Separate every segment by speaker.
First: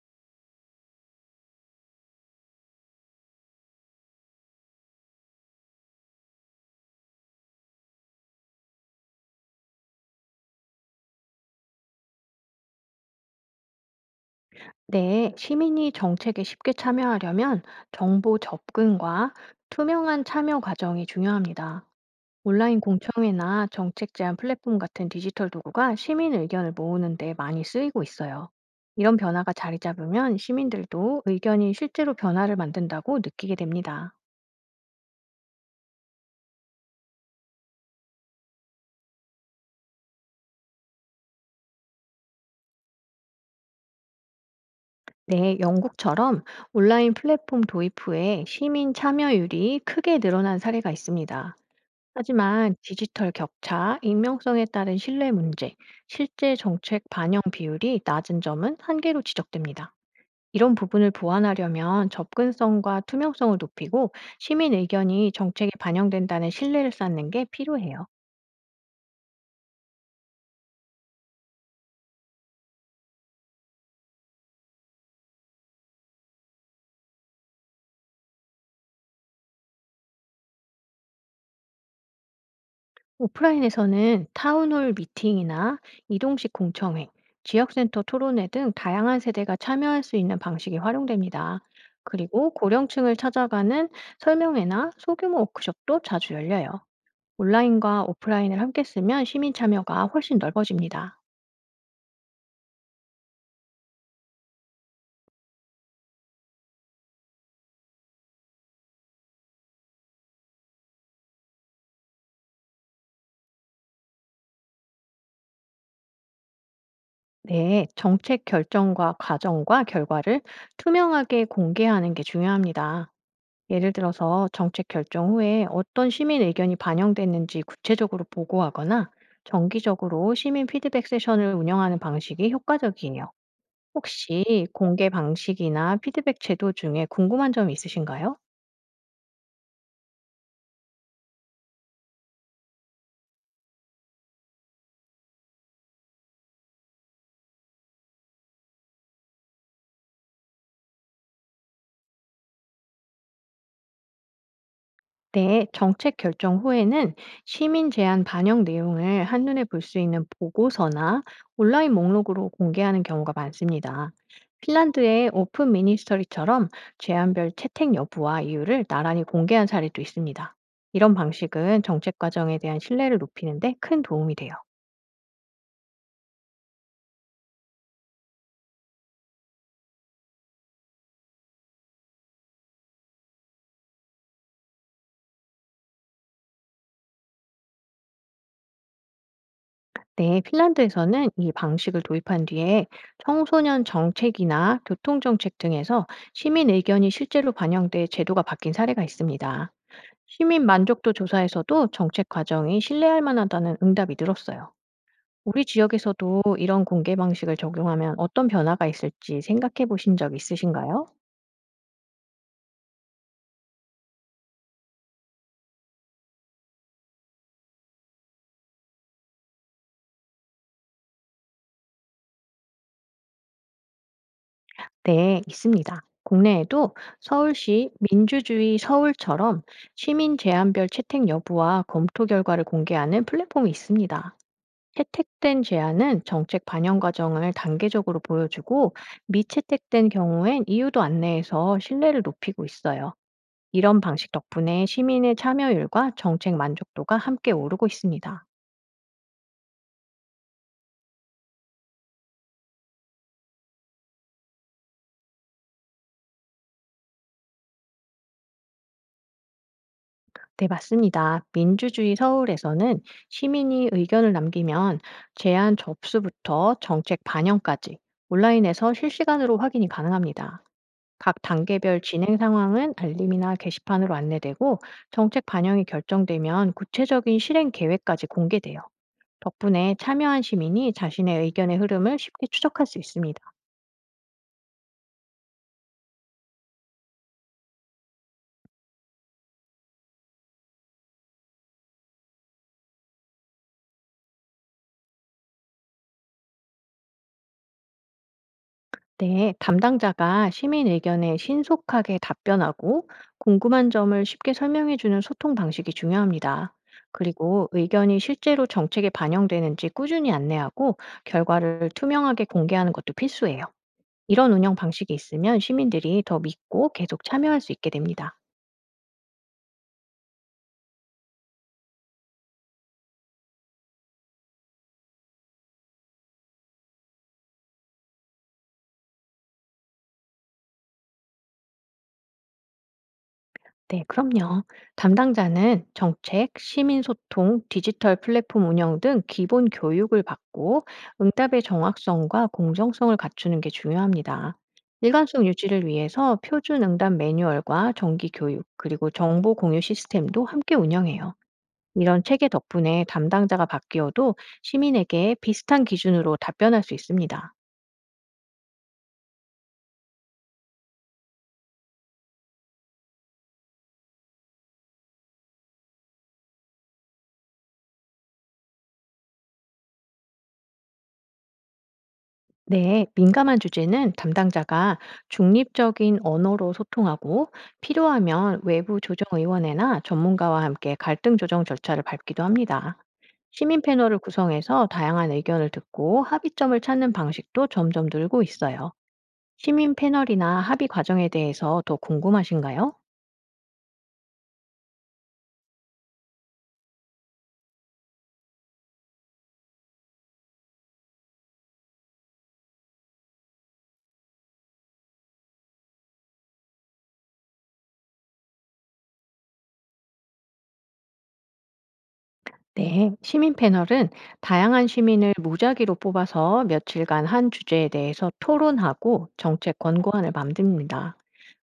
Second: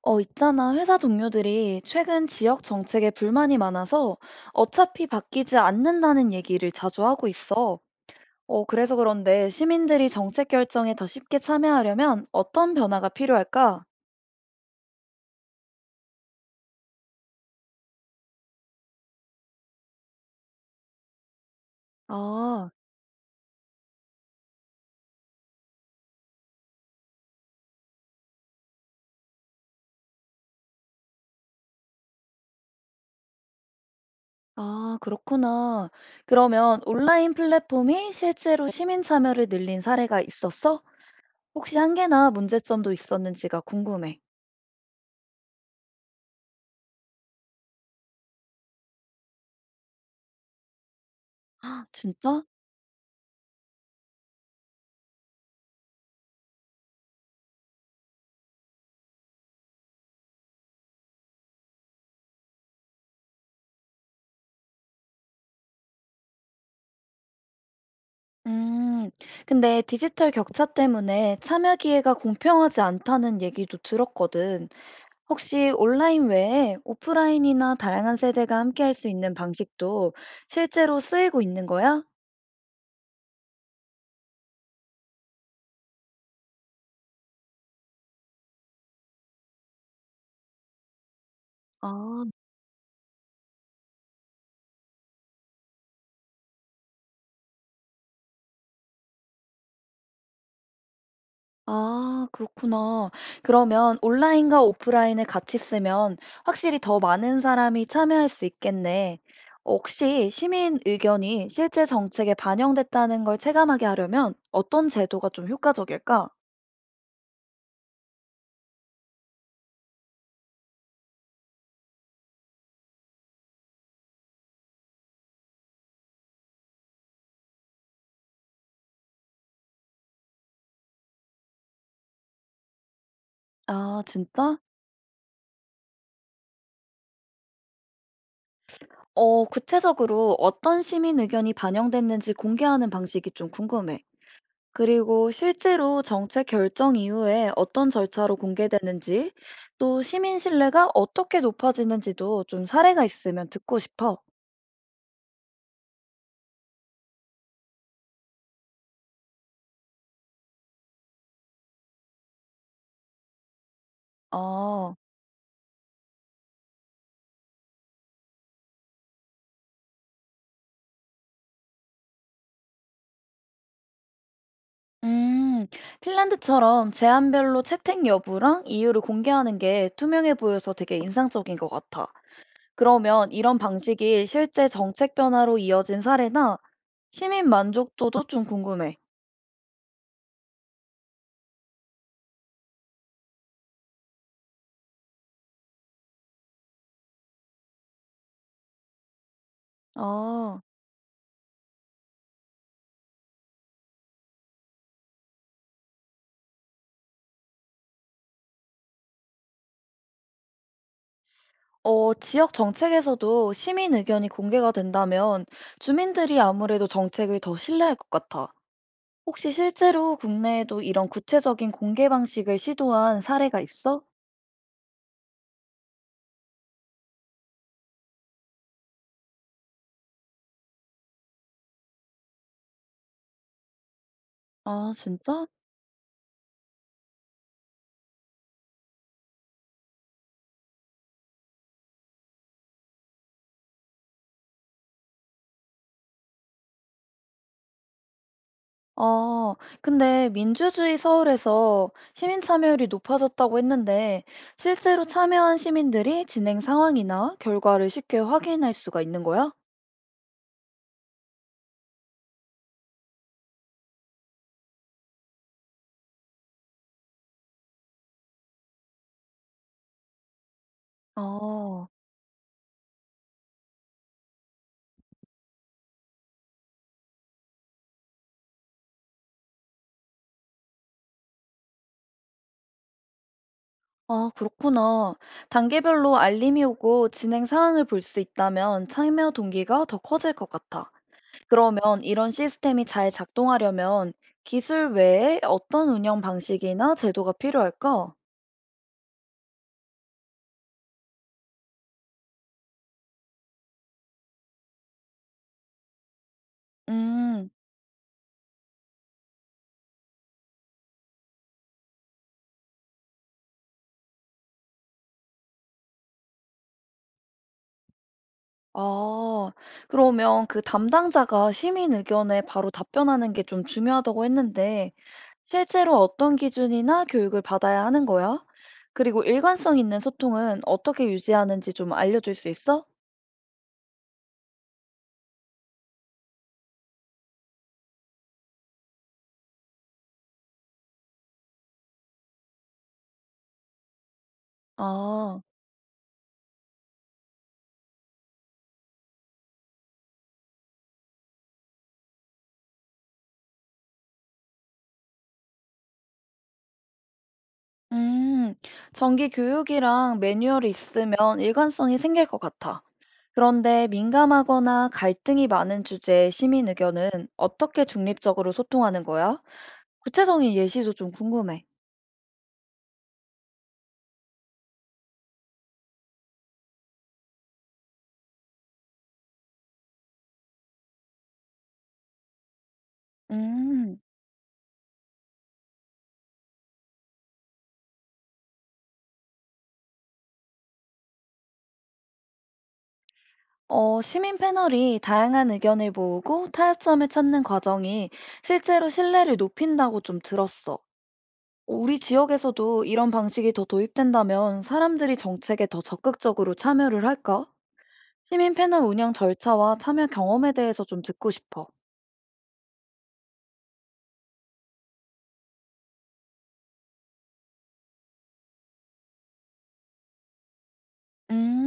Speaker 1: 있잖아. 회사 동료들이 최근 지역 정책에 불만이 많아서 어차피 바뀌지 않는다는 얘기를 자주 하고 있어. 어, 그래서 그런데 시민들이 정책 결정에 더 쉽게 참여하려면 어떤 변화가 필요할까?
Speaker 2: 네, 시민이 정책에 쉽게 참여하려면 정보 접근과 투명한 참여 과정이 중요합니다.
Speaker 1: 아,
Speaker 2: 온라인 공청회나 정책 제안 플랫폼 같은 디지털 도구가 시민 의견을 모으는 데 많이 쓰이고 있어요. 이런 변화가 자리 잡으면 시민들도 의견이 실제로 변화를 만든다고 느끼게 됩니다.
Speaker 1: 아, 그렇구나. 그러면 온라인 플랫폼이 실제로 시민 참여를 늘린 사례가 있었어? 혹시 한계나 문제점도 있었는지가 궁금해.
Speaker 2: 네, 영국처럼 온라인 플랫폼 도입 후에 시민 참여율이 크게 늘어난 사례가 있습니다.
Speaker 1: 아, 진짜?
Speaker 2: 하지만 디지털 격차, 익명성에 따른 신뢰 문제, 실제 정책 반영 비율이 낮은 점은 한계로 지적됩니다. 이런 부분을 보완하려면 접근성과 투명성을 높이고 시민 의견이 정책에 반영된다는 신뢰를 쌓는 게 필요해요.
Speaker 1: 음, 근데 디지털 격차 때문에 참여 기회가 공평하지 않다는 얘기도 들었거든. 혹시 온라인 외에 오프라인이나 다양한 세대가 함께할 수 있는 방식도 실제로 쓰이고 있는 거야?
Speaker 2: 오프라인에서는 타운홀 미팅이나 이동식 공청회, 지역센터 토론회 등 다양한 세대가 참여할 수 있는 방식이 활용됩니다.
Speaker 1: 아,
Speaker 2: 그리고 고령층을 찾아가는 설명회나 소규모 워크숍도 자주 열려요. 온라인과 오프라인을 함께 쓰면 시민 참여가 훨씬 넓어집니다.
Speaker 1: 아, 그렇구나. 그러면 온라인과 오프라인을 같이 쓰면 확실히 더 많은 사람이 참여할 수 있겠네. 혹시 시민 의견이 실제 정책에 반영됐다는 걸 체감하게 하려면 어떤 제도가 좀 효과적일까?
Speaker 2: 네, 정책 결정과 과정과 결과를 투명하게 공개하는 게 중요합니다. 예를 들어서 정책 결정 후에 어떤 시민 의견이 반영됐는지 구체적으로 보고하거나 정기적으로 시민 피드백 세션을 운영하는 방식이 효과적이에요.
Speaker 1: 아, 진짜?
Speaker 2: 혹시 공개 방식이나 피드백 제도 중에 궁금한 점이 있으신가요?
Speaker 1: 어, 구체적으로 어떤 시민 의견이 반영됐는지 공개하는 방식이 좀 궁금해. 그리고 실제로 정책 결정 이후에 어떤 절차로 공개되는지, 또 시민 신뢰가 어떻게 높아지는지도 좀 사례가 있으면 듣고 싶어.
Speaker 2: 네, 정책 결정 후에는 시민 제안 반영 내용을 한눈에 볼 수 있는 보고서나 온라인 목록으로 공개하는 경우가 많습니다.
Speaker 1: 어,
Speaker 2: 핀란드의 오픈 미니스터리처럼 제안별 채택 여부와 이유를 나란히 공개한 사례도 있습니다. 이런 방식은 정책 과정에 대한 신뢰를 높이는데 큰 도움이 돼요.
Speaker 1: 음, 핀란드처럼 제안별로 채택 여부랑 이유를 공개하는 게 투명해 보여서 되게 인상적인 것 같아. 그러면 이런 방식이 실제 정책 변화로 이어진 사례나 시민 만족도도 좀 궁금해.
Speaker 2: 네, 핀란드에서는 이 방식을 도입한 뒤에 청소년 정책이나 교통 정책 등에서 시민 의견이 실제로 반영돼 제도가 바뀐 사례가 있습니다.
Speaker 1: 아,
Speaker 2: 시민 만족도 조사에서도 정책 과정이 신뢰할 만하다는 응답이 늘었어요. 우리 지역에서도 이런 공개 방식을 적용하면 어떤 변화가 있을지 생각해 보신 적 있으신가요?
Speaker 1: 어, 지역 정책에서도 시민 의견이 공개가 된다면 주민들이 아무래도 정책을 더 신뢰할 것 같아. 혹시 실제로 국내에도 이런 구체적인 공개 방식을 시도한 사례가 있어?
Speaker 2: 네, 있습니다. 국내에도 서울시 민주주의 서울처럼 시민 제안별 채택 여부와 검토 결과를 공개하는 플랫폼이 있습니다.
Speaker 1: 아, 진짜?
Speaker 2: 채택된 제안은 정책 반영 과정을 단계적으로 보여주고 미채택된 경우엔 이유도 안내해서 신뢰를 높이고 있어요. 이런 방식 덕분에 시민의 참여율과 정책 만족도가 함께 오르고 있습니다.
Speaker 1: 아, 근데 민주주의 서울에서 시민 참여율이 높아졌다고 했는데 실제로 참여한 시민들이 진행 상황이나 결과를 쉽게 확인할 수가 있는 거야?
Speaker 2: 네, 맞습니다. 민주주의 서울에서는 시민이 의견을 남기면 제안 접수부터 정책 반영까지 온라인에서 실시간으로 확인이 가능합니다. 각
Speaker 1: 아.
Speaker 2: 단계별 진행 상황은 알림이나 게시판으로 안내되고 정책 반영이 결정되면 구체적인 실행 계획까지 공개돼요. 덕분에 참여한 시민이 자신의 의견의 흐름을 쉽게 추적할 수 있습니다.
Speaker 1: 아, 그렇구나. 단계별로 알림이 오고 진행 사항을 볼 수 있다면 참여 동기가 더 커질 것 같아. 그러면 이런 시스템이 잘 작동하려면 기술 외에 어떤 운영 방식이나 제도가 필요할까?
Speaker 2: 네, 담당자가 시민 의견에 신속하게 답변하고 궁금한 점을 쉽게 설명해 주는 소통 방식이 중요합니다.
Speaker 1: 음,
Speaker 2: 그리고 의견이 실제로 정책에 반영되는지 꾸준히 안내하고 결과를 투명하게 공개하는 것도 필수예요. 이런 운영 방식이 있으면 시민들이 더 믿고 계속 참여할 수 있게 됩니다.
Speaker 1: 아, 그러면 그 담당자가 시민 의견에 바로 답변하는 게 좀 중요하다고 했는데 실제로 어떤 기준이나 교육을 받아야 하는 거야? 그리고 일관성 있는 소통은 어떻게 유지하는지 좀 알려줄 수 있어?
Speaker 2: 네, 그럼요. 담당자는 정책, 시민소통, 디지털 플랫폼 운영 등 기본 교육을 받고 응답의 정확성과 공정성을 갖추는 게 중요합니다.
Speaker 1: 아.
Speaker 2: 일관성 유지를 위해서 표준 응답 매뉴얼과 정기 교육, 그리고 정보 공유 시스템도 함께 운영해요. 이런 체계 덕분에 담당자가 바뀌어도 시민에게 비슷한 기준으로 답변할 수 있습니다.
Speaker 1: 음, 정기 교육이랑 매뉴얼이 있으면 일관성이 생길 것 같아. 그런데 민감하거나 갈등이 많은 주제의 시민 의견은 어떻게 중립적으로 소통하는 거야? 구체적인 예시도 좀 궁금해.
Speaker 2: 네, 민감한 주제는 담당자가 중립적인 언어로 소통하고 필요하면 외부 조정의원회나 전문가와 함께 갈등 조정 절차를 밟기도 합니다. 시민
Speaker 1: 음,
Speaker 2: 패널을 구성해서 다양한 의견을 듣고 합의점을 찾는 방식도 점점 늘고 있어요. 시민 패널이나 합의 과정에 대해서 더 궁금하신가요?
Speaker 1: 어, 시민 패널이 다양한 의견을 모으고 타협점을 찾는 과정이 실제로 신뢰를 높인다고 좀 들었어. 우리 지역에서도 이런 방식이 더 도입된다면 사람들이 정책에 더 적극적으로 참여를 할까? 시민 패널 운영 절차와 참여 경험에 대해서 좀 듣고 싶어.
Speaker 2: 네, 시민 패널은 다양한 시민을 무작위로 뽑아서 며칠간 한 주제에 대해서 토론하고 정책 권고안을 만듭니다.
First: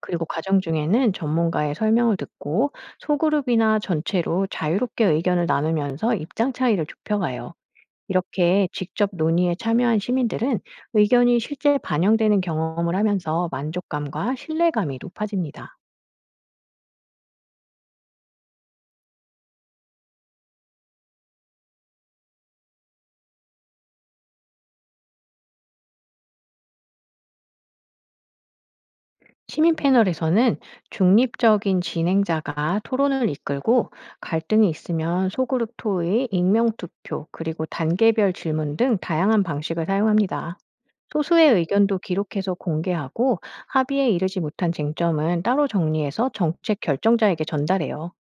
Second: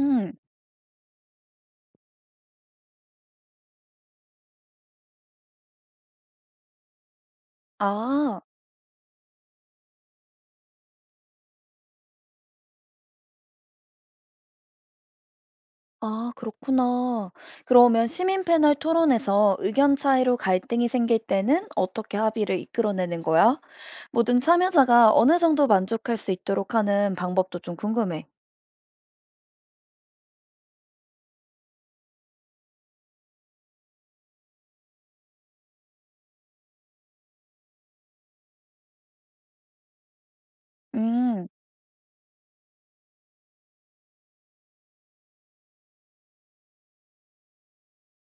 Speaker 2: 그리고 과정 중에는 전문가의 설명을 듣고 소그룹이나 전체로 자유롭게 의견을 나누면서 입장 차이를 좁혀가요.
Speaker 1: 아,
Speaker 2: 이렇게 직접 논의에 참여한 시민들은 의견이 실제 반영되는 경험을 하면서 만족감과 신뢰감이 높아집니다.
Speaker 1: 아, 그렇구나. 그러면 시민 패널 토론에서 의견 차이로 갈등이 생길 때는 어떻게 합의를 이끌어내는 거야? 모든 참여자가 어느 정도 만족할 수 있도록 하는 방법도 좀 궁금해.
Speaker 2: 시민 패널에서는 중립적인 진행자가 토론을 이끌고 갈등이 있으면 소그룹 토의, 익명 투표, 그리고 단계별 질문 등 다양한 방식을 사용합니다.
Speaker 1: 음,
Speaker 2: 소수의 의견도 기록해서 공개하고 합의에 이르지 못한 쟁점은 따로 정리해서 정책 결정자에게 전달해요.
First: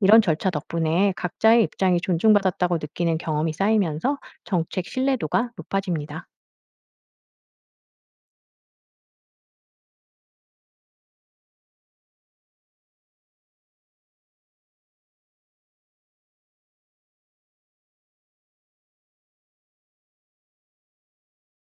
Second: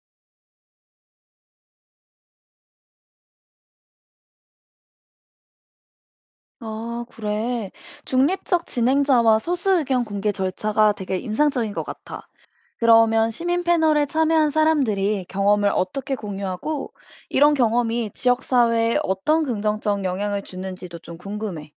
Speaker 2: 이런 절차 덕분에 각자의 입장이 존중받았다고 느끼는 경험이 쌓이면서 정책 신뢰도가 높아집니다.
Speaker 1: 아, 그래. 중립적 진행자와 소수 의견 공개 절차가 되게 인상적인 것 같아. 그러면 시민 패널에 참여한 사람들이 경험을 어떻게 공유하고 이런 경험이 지역사회에 어떤 긍정적 영향을 주는지도 좀 궁금해.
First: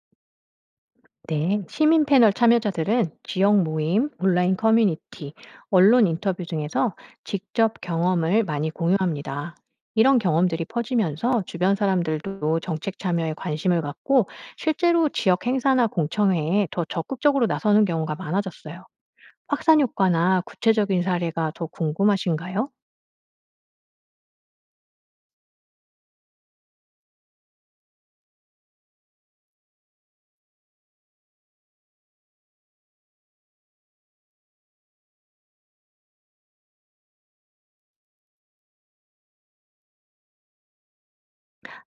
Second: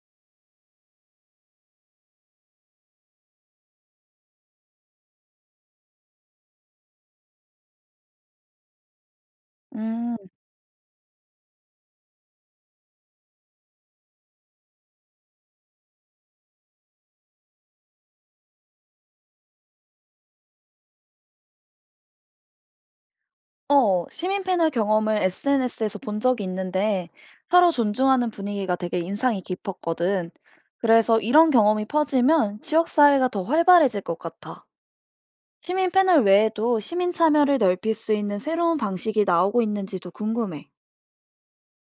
Speaker 2: 네, 시민 패널 참여자들은 지역 모임, 온라인 커뮤니티, 언론 인터뷰 등에서 직접 경험을 많이 공유합니다.
Speaker 1: 음,
Speaker 2: 이런 경험들이 퍼지면서 주변 사람들도 정책 참여에 관심을 갖고 실제로 지역 행사나 공청회에 더 적극적으로 나서는 경우가 많아졌어요. 확산 효과나 구체적인 사례가 더 궁금하신가요?
Speaker 1: 어, 시민 패널 경험을 SNS에서 본 적이 있는데 서로 존중하는 분위기가 되게 인상이 깊었거든. 그래서 이런 경험이 퍼지면 지역사회가 더 활발해질 것 같아. 시민 패널 외에도 시민 참여를 넓힐 수 있는 새로운 방식이 나오고 있는지도 궁금해.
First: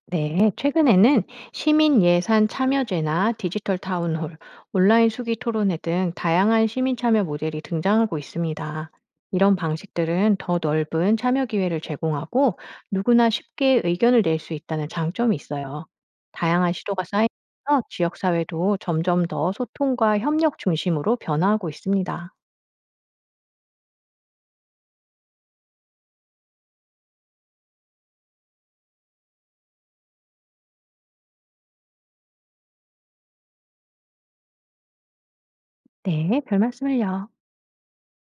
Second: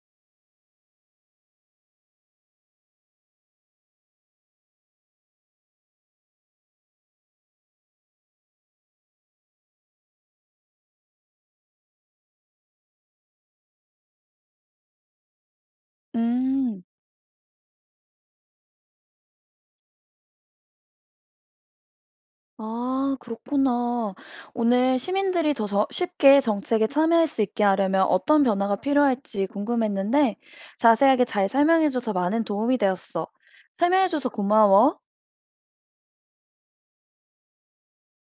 Speaker 2: 네, 최근에는 시민 예산 참여제나 디지털 타운홀, 온라인 수기 토론회 등 다양한 시민 참여 모델이 등장하고 있습니다. 이런 방식들은 더 넓은 참여 기회를 제공하고 누구나 쉽게 의견을 낼 수 있다는 장점이 있어요. 다양한
Speaker 1: 음.
Speaker 2: 시도가 쌓이면서 지역사회도 점점 더 소통과 협력 중심으로 변화하고 있습니다.
Speaker 1: 아, 그렇구나. 오늘 시민들이 더 쉽게 정책에 참여할 수 있게 하려면 어떤 변화가 필요할지 궁금했는데 자세하게 잘 설명해줘서 많은 도움이 되었어. 설명해줘서 고마워.
Speaker 2: 네, 별 말씀을요.